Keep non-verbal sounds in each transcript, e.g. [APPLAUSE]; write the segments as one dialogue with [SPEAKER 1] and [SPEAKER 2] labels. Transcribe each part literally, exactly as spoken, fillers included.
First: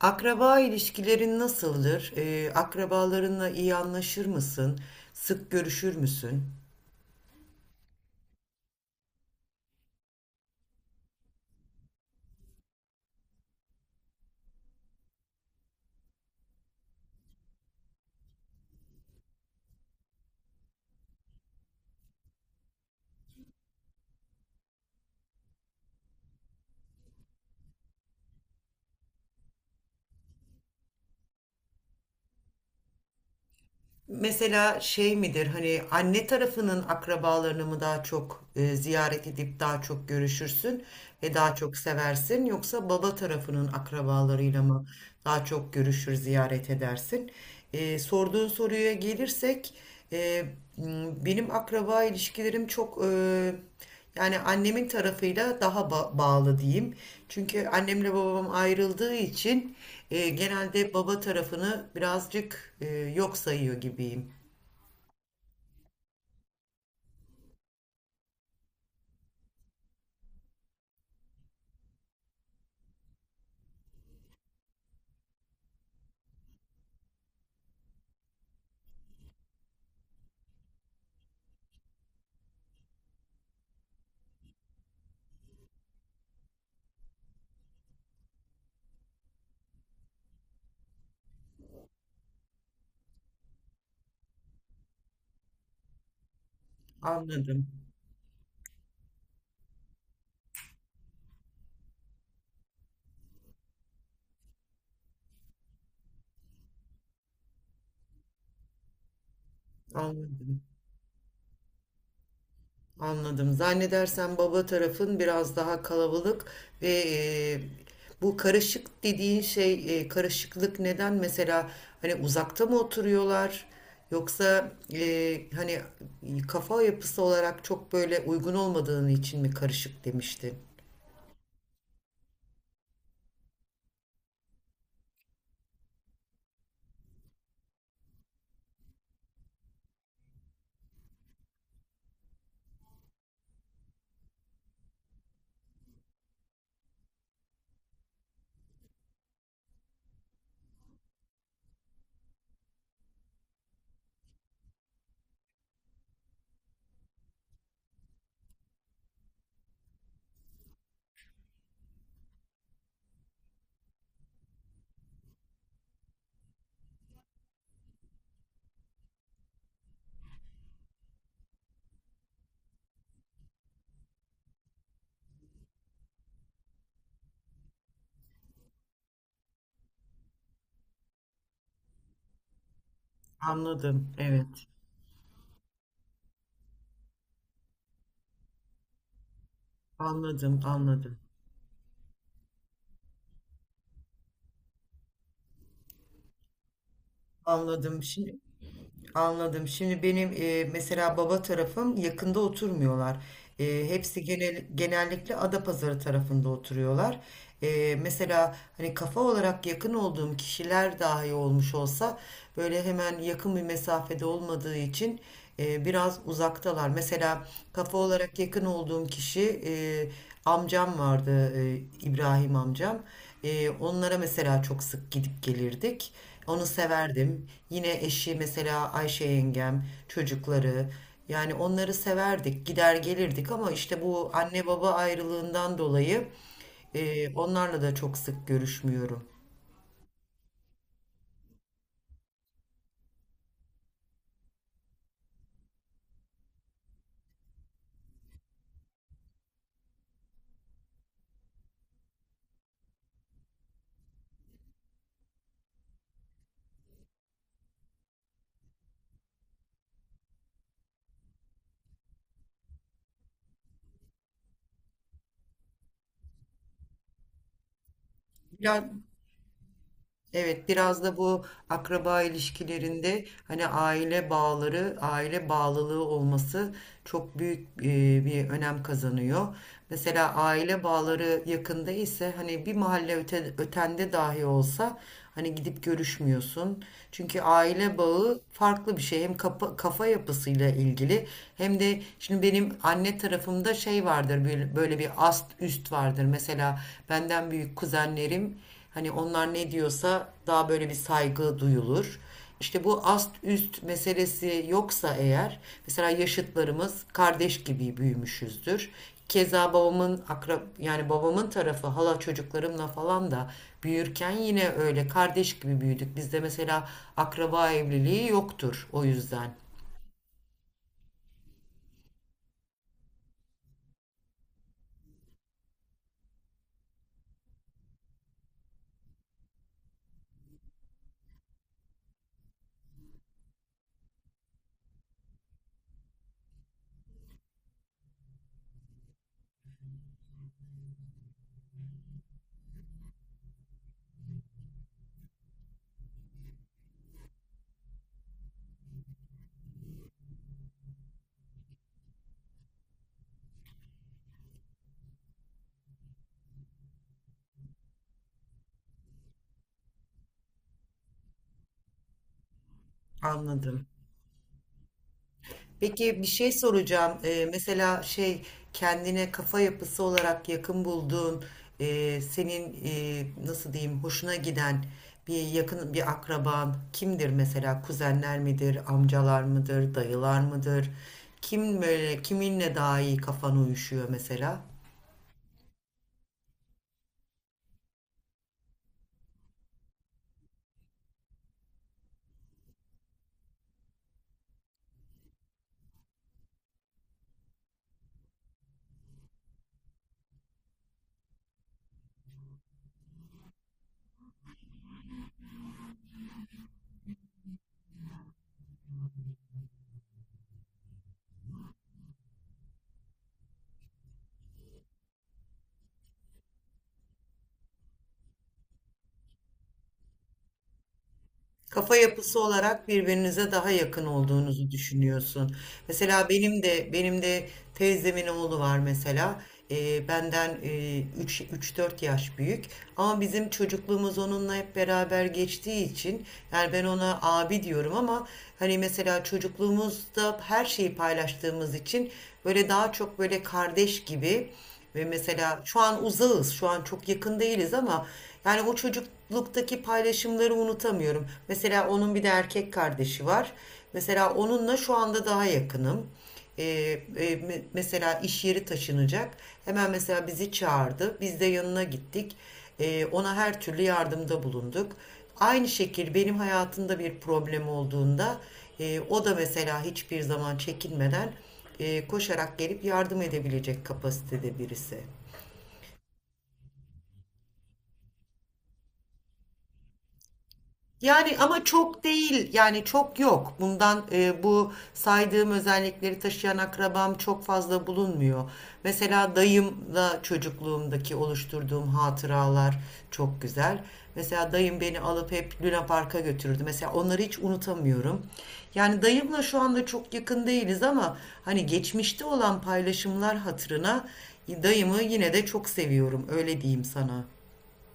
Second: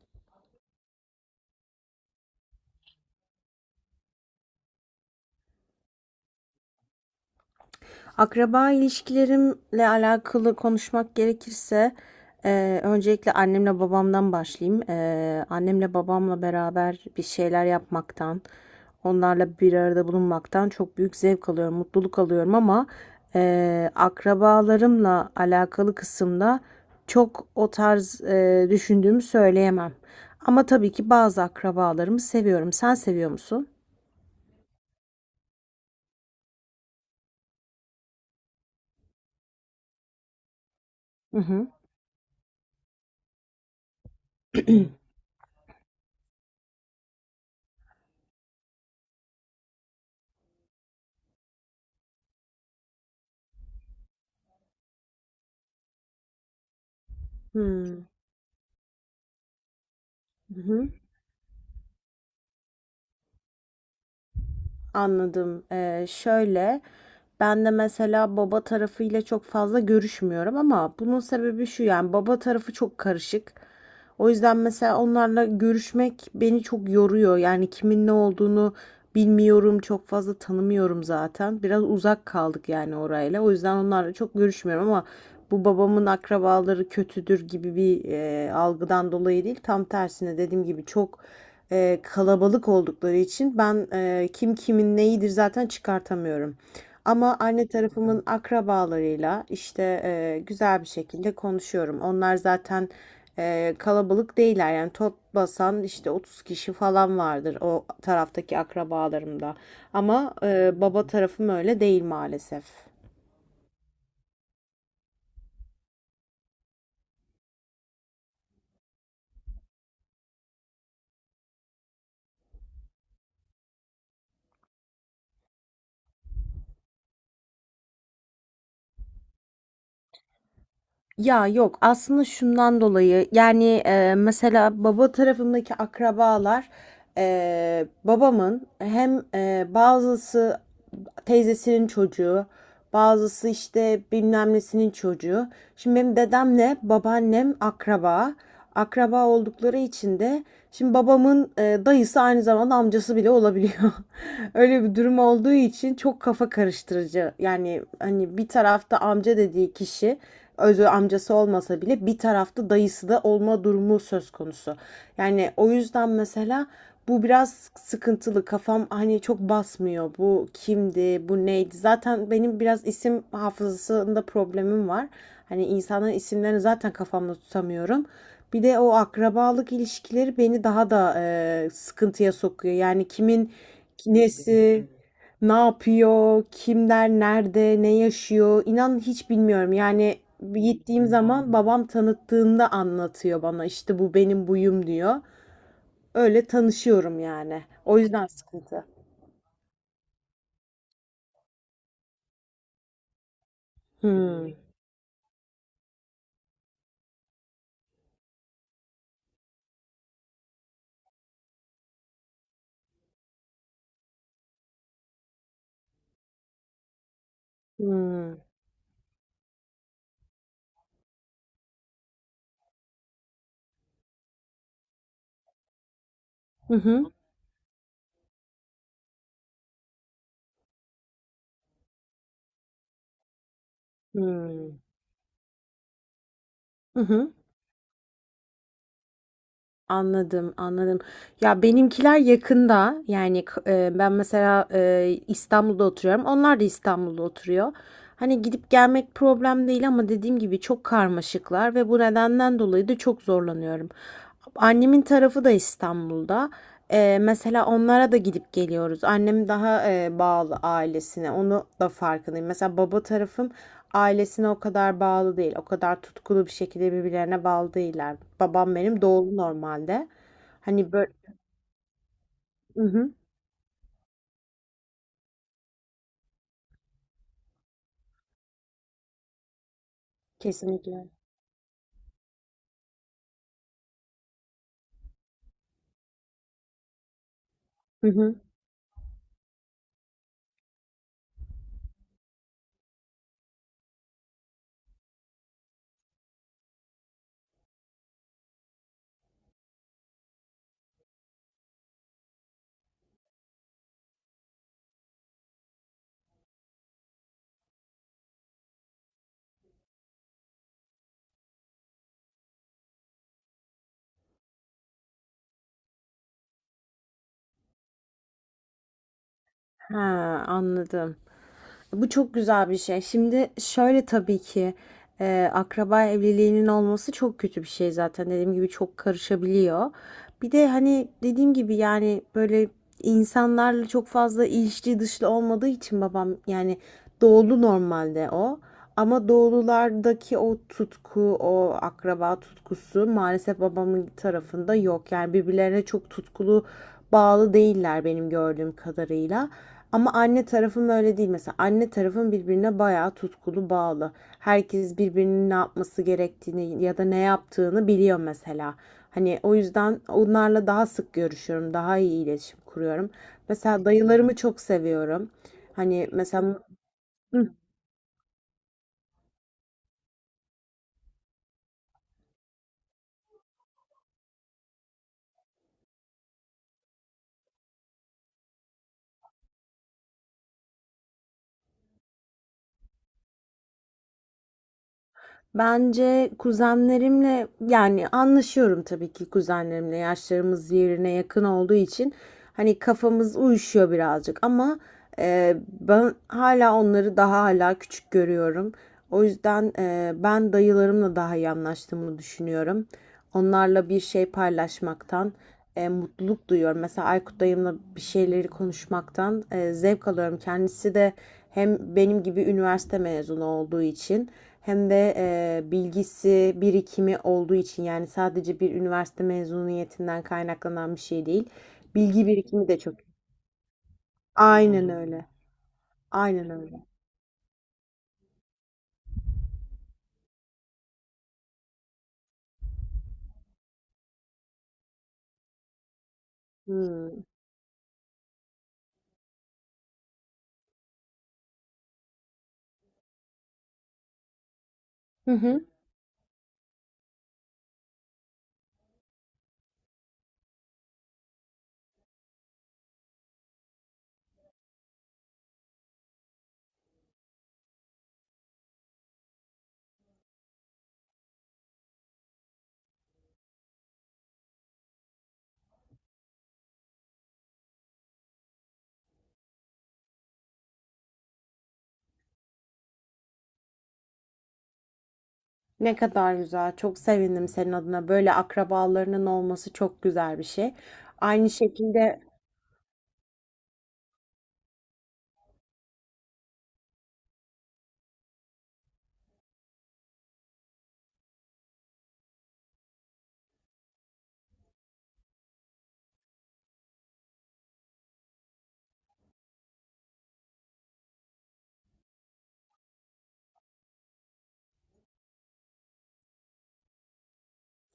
[SPEAKER 1] Akraba ilişkilerin nasıldır? Eee, akrabalarınla iyi anlaşır mısın? Sık görüşür müsün?
[SPEAKER 2] Akraba ilişkilerimle alakalı konuşmak gerekirse eee, öncelikle annemle babamdan başlayayım. Eee, annemle babamla beraber bir şeyler yapmaktan, onlarla bir arada bulunmaktan çok büyük zevk alıyorum, mutluluk alıyorum ama eee, akrabalarımla alakalı kısımda çok o tarz eee, düşündüğümü söyleyemem. Ama tabii ki bazı akrabalarımı seviyorum. Sen seviyor musun?
[SPEAKER 1] Mesela şey midir, hani anne tarafının akrabalarını mı daha çok eee, ziyaret edip daha çok görüşürsün ve
[SPEAKER 2] Hı
[SPEAKER 1] daha
[SPEAKER 2] hı.
[SPEAKER 1] çok seversin? Yoksa baba tarafının akrabalarıyla mı daha çok görüşür, ziyaret edersin? Eee, sorduğun soruya gelirsek, eee, m, benim akraba ilişkilerim çok... eee Yani annemin tarafıyla daha ba- bağlı diyeyim. Çünkü
[SPEAKER 2] Hmm.
[SPEAKER 1] annemle babam ayrıldığı için e,
[SPEAKER 2] Hı hı.
[SPEAKER 1] genelde baba tarafını birazcık e, yok sayıyor gibiyim.
[SPEAKER 2] Anladım. Ee, şöyle, ben de mesela baba tarafıyla çok fazla görüşmüyorum ama bunun sebebi şu, yani baba tarafı çok karışık. O yüzden mesela onlarla görüşmek beni çok yoruyor. Yani kimin ne olduğunu bilmiyorum, çok fazla tanımıyorum zaten. Biraz uzak kaldık yani orayla. O yüzden onlarla çok görüşmüyorum ama bu babamın akrabaları kötüdür gibi bir e, algıdan dolayı değil. Tam tersine dediğim gibi çok e, kalabalık oldukları için ben e, kim kimin neyidir zaten çıkartamıyorum. Ama
[SPEAKER 1] Anladım.
[SPEAKER 2] anne tarafımın akrabalarıyla işte e, güzel bir şekilde konuşuyorum. Onlar zaten e, kalabalık değiller, yani top basan işte otuz kişi falan vardır o taraftaki akrabalarımda. Ama
[SPEAKER 1] Anladım.
[SPEAKER 2] e, baba tarafım öyle değil maalesef.
[SPEAKER 1] Anladım. Zannedersem baba tarafın biraz daha kalabalık ve e, bu karışık dediğin şey e, karışıklık neden mesela hani uzakta mı oturuyorlar yoksa e, hani kafa yapısı olarak çok böyle uygun olmadığını için mi karışık demiştin?
[SPEAKER 2] Ya yok, aslında şundan dolayı yani e, mesela baba tarafındaki akrabalar e, babamın hem e, bazısı teyzesinin çocuğu, bazısı işte bilmem nesinin çocuğu. Şimdi benim dedemle babaannem akraba. Akraba oldukları için de şimdi babamın e, dayısı aynı zamanda amcası bile olabiliyor. [LAUGHS] Öyle bir durum olduğu için çok kafa karıştırıcı. Yani hani bir tarafta amca dediği kişi özü amcası olmasa bile bir tarafta dayısı da olma durumu söz konusu. Yani o yüzden mesela bu biraz sıkıntılı. Kafam hani çok basmıyor. Bu kimdi, bu neydi? Zaten benim biraz isim hafızasında problemim var. Hani insanların isimlerini zaten kafamda tutamıyorum. Bir de o akrabalık ilişkileri beni daha da e, sıkıntıya sokuyor. Yani kimin
[SPEAKER 1] Anladım. Evet.
[SPEAKER 2] nesi ne yapıyor, kimler nerede, ne yaşıyor? İnan hiç bilmiyorum. Yani
[SPEAKER 1] Anladım,
[SPEAKER 2] gittiğim
[SPEAKER 1] anladım.
[SPEAKER 2] zaman babam tanıttığında anlatıyor bana. İşte bu benim buyum diyor. Öyle tanışıyorum yani. O
[SPEAKER 1] Anladım.
[SPEAKER 2] yüzden
[SPEAKER 1] Şimdi
[SPEAKER 2] sıkıntı.
[SPEAKER 1] Anladım. Şimdi benim e, mesela baba tarafım yakında oturmuyorlar. E, hepsi
[SPEAKER 2] Hmm.
[SPEAKER 1] genel, genellikle Adapazarı tarafında oturuyorlar. E, mesela hani kafa olarak yakın olduğum kişiler dahi olmuş olsa böyle hemen yakın bir mesafede olmadığı için e, biraz uzaktalar. Mesela kafa
[SPEAKER 2] Hmm.
[SPEAKER 1] olarak yakın olduğum kişi e, amcam vardı, e, İbrahim amcam. Ee, onlara mesela çok sık gidip gelirdik. Onu
[SPEAKER 2] Hı hı.
[SPEAKER 1] severdim. Yine eşi mesela Ayşe yengem, çocukları. Yani onları severdik, gider gelirdik ama işte bu anne
[SPEAKER 2] Hmm.
[SPEAKER 1] baba ayrılığından dolayı
[SPEAKER 2] Hı
[SPEAKER 1] e,
[SPEAKER 2] hı.
[SPEAKER 1] onlarla da çok sık görüşmüyorum.
[SPEAKER 2] Anladım, anladım. Ya benimkiler yakında. Yani k- e, ben mesela e, İstanbul'da oturuyorum. Onlar da İstanbul'da oturuyor. Hani gidip gelmek problem değil ama dediğim gibi çok karmaşıklar ve bu nedenden dolayı da çok zorlanıyorum. Annemin tarafı da İstanbul'da. E, mesela onlara da gidip geliyoruz. Annem daha e, bağlı ailesine. Onu da farkındayım. Mesela baba tarafım ailesine o kadar bağlı değil. O kadar tutkulu bir şekilde birbirlerine bağlı değiller. Babam
[SPEAKER 1] Ya,
[SPEAKER 2] benim doğulu normalde.
[SPEAKER 1] evet,
[SPEAKER 2] Hani
[SPEAKER 1] biraz
[SPEAKER 2] böyle.
[SPEAKER 1] da bu akraba
[SPEAKER 2] Hı hı,
[SPEAKER 1] ilişkilerinde hani aile bağları, aile bağlılığı olması çok büyük e, bir önem kazanıyor. Mesela aile
[SPEAKER 2] kesinlikle.
[SPEAKER 1] bağları yakında ise hani bir mahalle öte- ötende dahi olsa hani gidip görüşmüyorsun. Çünkü aile
[SPEAKER 2] Hı hı.
[SPEAKER 1] bağı farklı bir şey. Hem kafa, kafa yapısıyla ilgili hem de şimdi benim anne tarafımda şey vardır böyle, böyle bir ast üst vardır. Mesela benden büyük kuzenlerim, hani onlar ne diyorsa daha böyle bir saygı duyulur. İşte bu ast üst meselesi yoksa eğer mesela yaşıtlarımız kardeş gibi büyümüşüzdür. Keza babamın akrab, yani babamın tarafı hala çocuklarımla falan da büyürken yine öyle kardeş gibi büyüdük. Bizde mesela akraba evliliği yoktur o yüzden.
[SPEAKER 2] Ha, anladım. Bu çok güzel bir şey. Şimdi şöyle, tabii ki e, akraba evliliğinin olması çok kötü bir şey zaten. Dediğim gibi çok karışabiliyor. Bir de hani dediğim gibi yani böyle insanlarla çok fazla ilişki dışlı olmadığı için babam yani doğulu normalde o. Ama doğululardaki o tutku, o akraba tutkusu maalesef babamın tarafında yok. Yani birbirlerine çok tutkulu bağlı değiller benim gördüğüm kadarıyla. Ama anne tarafım öyle değil mesela. Anne tarafım birbirine bayağı tutkulu bağlı. Herkes birbirinin ne yapması gerektiğini ya da ne yaptığını biliyor mesela. Hani o yüzden onlarla daha sık görüşüyorum, daha iyi iletişim kuruyorum. Mesela
[SPEAKER 1] Anladım.
[SPEAKER 2] dayılarımı çok seviyorum. Hani
[SPEAKER 1] Peki bir şey
[SPEAKER 2] mesela
[SPEAKER 1] soracağım. Ee, mesela şey, kendine kafa yapısı olarak yakın bulduğun, e, senin e, nasıl diyeyim hoşuna giden bir yakın bir akraban kimdir mesela? Kuzenler midir, amcalar mıdır, dayılar mıdır? Kim böyle kiminle daha iyi kafan uyuşuyor mesela?
[SPEAKER 2] bence kuzenlerimle yani anlaşıyorum, tabii ki kuzenlerimle yaşlarımız birbirine yakın olduğu için hani kafamız uyuşuyor birazcık ama e, ben hala onları daha hala küçük görüyorum. O yüzden e, ben dayılarımla daha iyi anlaştığımı düşünüyorum. Onlarla bir şey paylaşmaktan e, mutluluk duyuyorum. Mesela Aykut dayımla bir şeyleri konuşmaktan e, zevk alıyorum. Kendisi de hem benim gibi üniversite mezunu olduğu için hem de e, bilgisi, birikimi olduğu için, yani sadece bir üniversite mezuniyetinden kaynaklanan bir şey değil.
[SPEAKER 1] Kafa
[SPEAKER 2] Bilgi
[SPEAKER 1] yapısı
[SPEAKER 2] birikimi de
[SPEAKER 1] olarak
[SPEAKER 2] çok.
[SPEAKER 1] birbirinize daha yakın olduğunuzu
[SPEAKER 2] Aynen öyle.
[SPEAKER 1] düşünüyorsun. Mesela
[SPEAKER 2] Aynen
[SPEAKER 1] benim
[SPEAKER 2] öyle.
[SPEAKER 1] de benim de teyzemin oğlu var mesela. Ee, benden e, üç dört yaş büyük. Ama bizim çocukluğumuz onunla hep beraber geçtiği için yani ben ona
[SPEAKER 2] Hmm.
[SPEAKER 1] abi diyorum ama hani mesela çocukluğumuzda her şeyi paylaştığımız için böyle daha çok böyle kardeş gibi ve
[SPEAKER 2] Hı
[SPEAKER 1] mesela
[SPEAKER 2] hı.
[SPEAKER 1] şu an uzağız, şu an çok yakın değiliz ama yani o çocukluktaki paylaşımları unutamıyorum. Mesela onun bir de erkek kardeşi var. Mesela onunla şu anda daha yakınım. Ee, e, mesela iş yeri taşınacak. Hemen mesela bizi çağırdı. Biz de yanına gittik. Ee, ona her türlü yardımda bulunduk. Aynı şekil benim hayatımda bir problem olduğunda e, o da mesela hiçbir zaman çekinmeden e, koşarak gelip yardım edebilecek kapasitede birisi.
[SPEAKER 2] Ne kadar güzel. Çok sevindim senin adına. Böyle akrabalarının olması çok güzel bir şey.
[SPEAKER 1] Yani
[SPEAKER 2] Aynı
[SPEAKER 1] ama çok
[SPEAKER 2] şekilde.
[SPEAKER 1] değil, yani çok yok. Bundan, e, bu saydığım özellikleri taşıyan akrabam çok fazla bulunmuyor. Mesela dayımla çocukluğumdaki oluşturduğum hatıralar çok güzel. Mesela dayım beni alıp hep Luna Park'a götürürdü. Mesela onları hiç unutamıyorum. Yani dayımla şu anda çok yakın değiliz ama hani geçmişte olan paylaşımlar hatırına dayımı yine de çok seviyorum, öyle diyeyim sana.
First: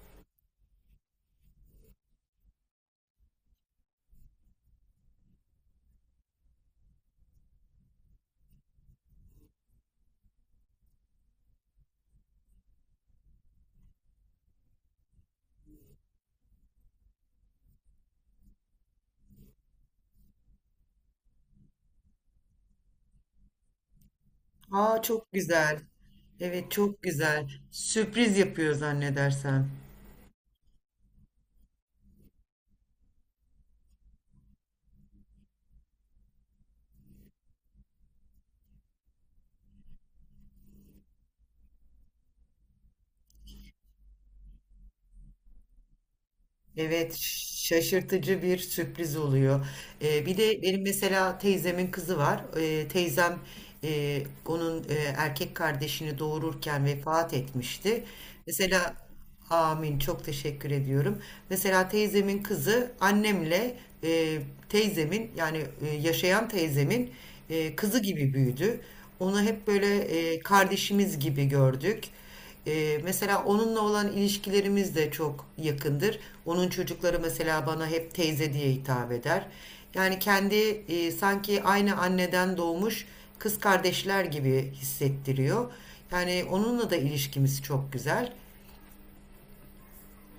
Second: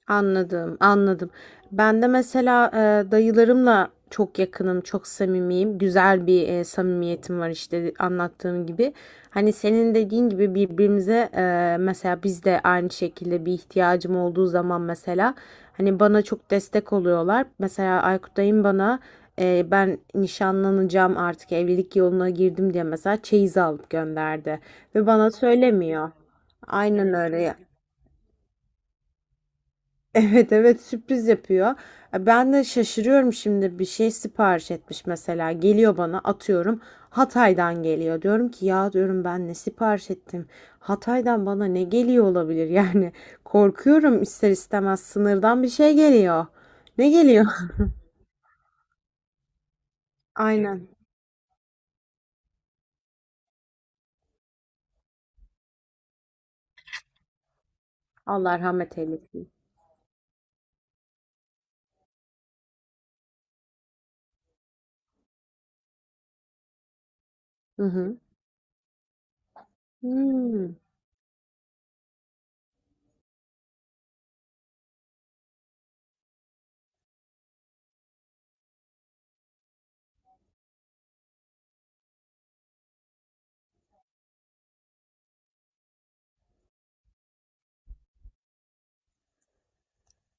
[SPEAKER 2] Anladım, anladım. Ben de mesela e, dayılarımla çok yakınım, çok samimiyim. Güzel bir e, samimiyetim var işte, anlattığım gibi. Hani senin dediğin gibi birbirimize e, mesela biz de aynı şekilde bir ihtiyacım olduğu zaman mesela hani bana çok destek oluyorlar. Mesela Aykut dayım bana e, ben nişanlanacağım, artık evlilik yoluna girdim diye mesela çeyiz alıp gönderdi
[SPEAKER 1] Aa,
[SPEAKER 2] ve bana
[SPEAKER 1] çok güzel.
[SPEAKER 2] söylemiyor.
[SPEAKER 1] Evet, çok
[SPEAKER 2] Aynen
[SPEAKER 1] güzel.
[SPEAKER 2] öyle.
[SPEAKER 1] Sürpriz yapıyor zannedersem.
[SPEAKER 2] Evet, evet, sürpriz yapıyor. E, Ben de şaşırıyorum, şimdi bir şey sipariş etmiş mesela, geliyor bana, atıyorum Hatay'dan geliyor. Diyorum ki ya, diyorum ben ne sipariş ettim? Hatay'dan bana ne geliyor olabilir yani? [LAUGHS] Korkuyorum ister istemez, sınırdan bir şey geliyor. Ne
[SPEAKER 1] Evet,
[SPEAKER 2] geliyor?
[SPEAKER 1] şaşırtıcı bir sürpriz oluyor. Ee,
[SPEAKER 2] [LAUGHS]
[SPEAKER 1] bir de benim
[SPEAKER 2] Aynen.
[SPEAKER 1] mesela teyzemin kızı var. Ee, teyzem e, onun e, erkek kardeşini doğururken vefat etmişti.
[SPEAKER 2] Allah
[SPEAKER 1] Mesela
[SPEAKER 2] rahmet eylesin.
[SPEAKER 1] amin, çok teşekkür ediyorum. Mesela teyzemin kızı annemle, e, teyzemin, yani e, yaşayan teyzemin e,
[SPEAKER 2] Hı
[SPEAKER 1] kızı
[SPEAKER 2] hı.
[SPEAKER 1] gibi büyüdü. Onu hep böyle e,
[SPEAKER 2] Hmm.
[SPEAKER 1] kardeşimiz gibi gördük. Ee, mesela onunla olan ilişkilerimiz de çok yakındır. Onun çocukları mesela bana hep teyze diye hitap eder. Yani kendi, e, sanki aynı anneden doğmuş kız kardeşler gibi hissettiriyor. Yani onunla da ilişkimiz çok güzel.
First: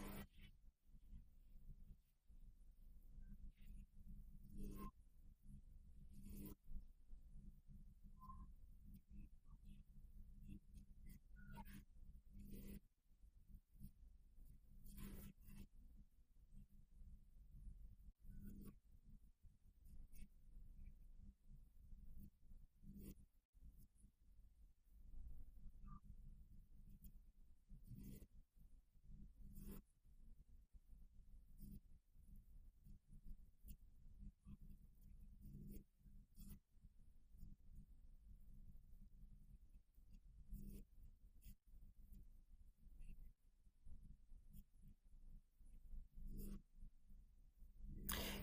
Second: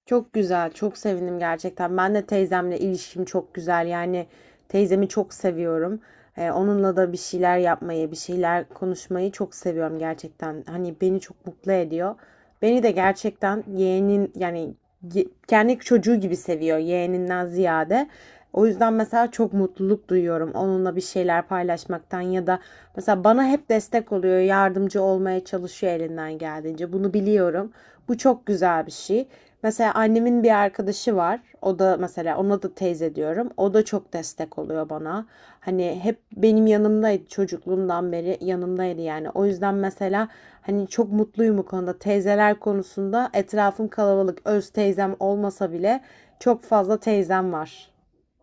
[SPEAKER 2] Çok güzel, çok sevindim gerçekten. Ben de teyzemle ilişkim çok güzel. Yani teyzemi çok seviyorum. Ee, onunla da bir şeyler yapmayı, bir şeyler konuşmayı çok seviyorum gerçekten. Hani beni çok mutlu ediyor. Beni de gerçekten yeğenin, yani ye- kendi çocuğu gibi seviyor, yeğeninden ziyade. O yüzden mesela çok mutluluk duyuyorum onunla bir şeyler paylaşmaktan ya da mesela bana hep destek oluyor, yardımcı olmaya çalışıyor elinden geldiğince. Bunu biliyorum. Bu çok güzel bir şey. Mesela annemin bir arkadaşı var. O da mesela, ona da teyze diyorum. O da çok destek oluyor bana. Hani hep benim yanımdaydı, çocukluğumdan beri yanımdaydı yani. O yüzden mesela hani çok mutluyum bu konuda. Teyzeler konusunda etrafım kalabalık. Öz teyzem olmasa bile çok fazla teyzem var.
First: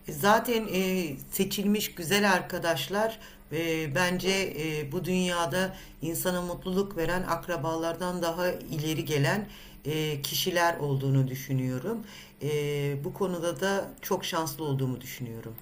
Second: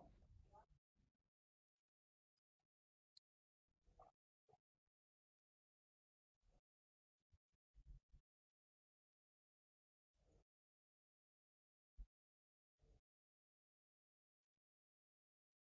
[SPEAKER 1] E, Zaten e, seçilmiş güzel arkadaşlar, e, bence e, bu dünyada insana mutluluk veren akrabalardan daha ileri gelen e, kişiler olduğunu düşünüyorum. E, Bu konuda da çok şanslı olduğumu düşünüyorum.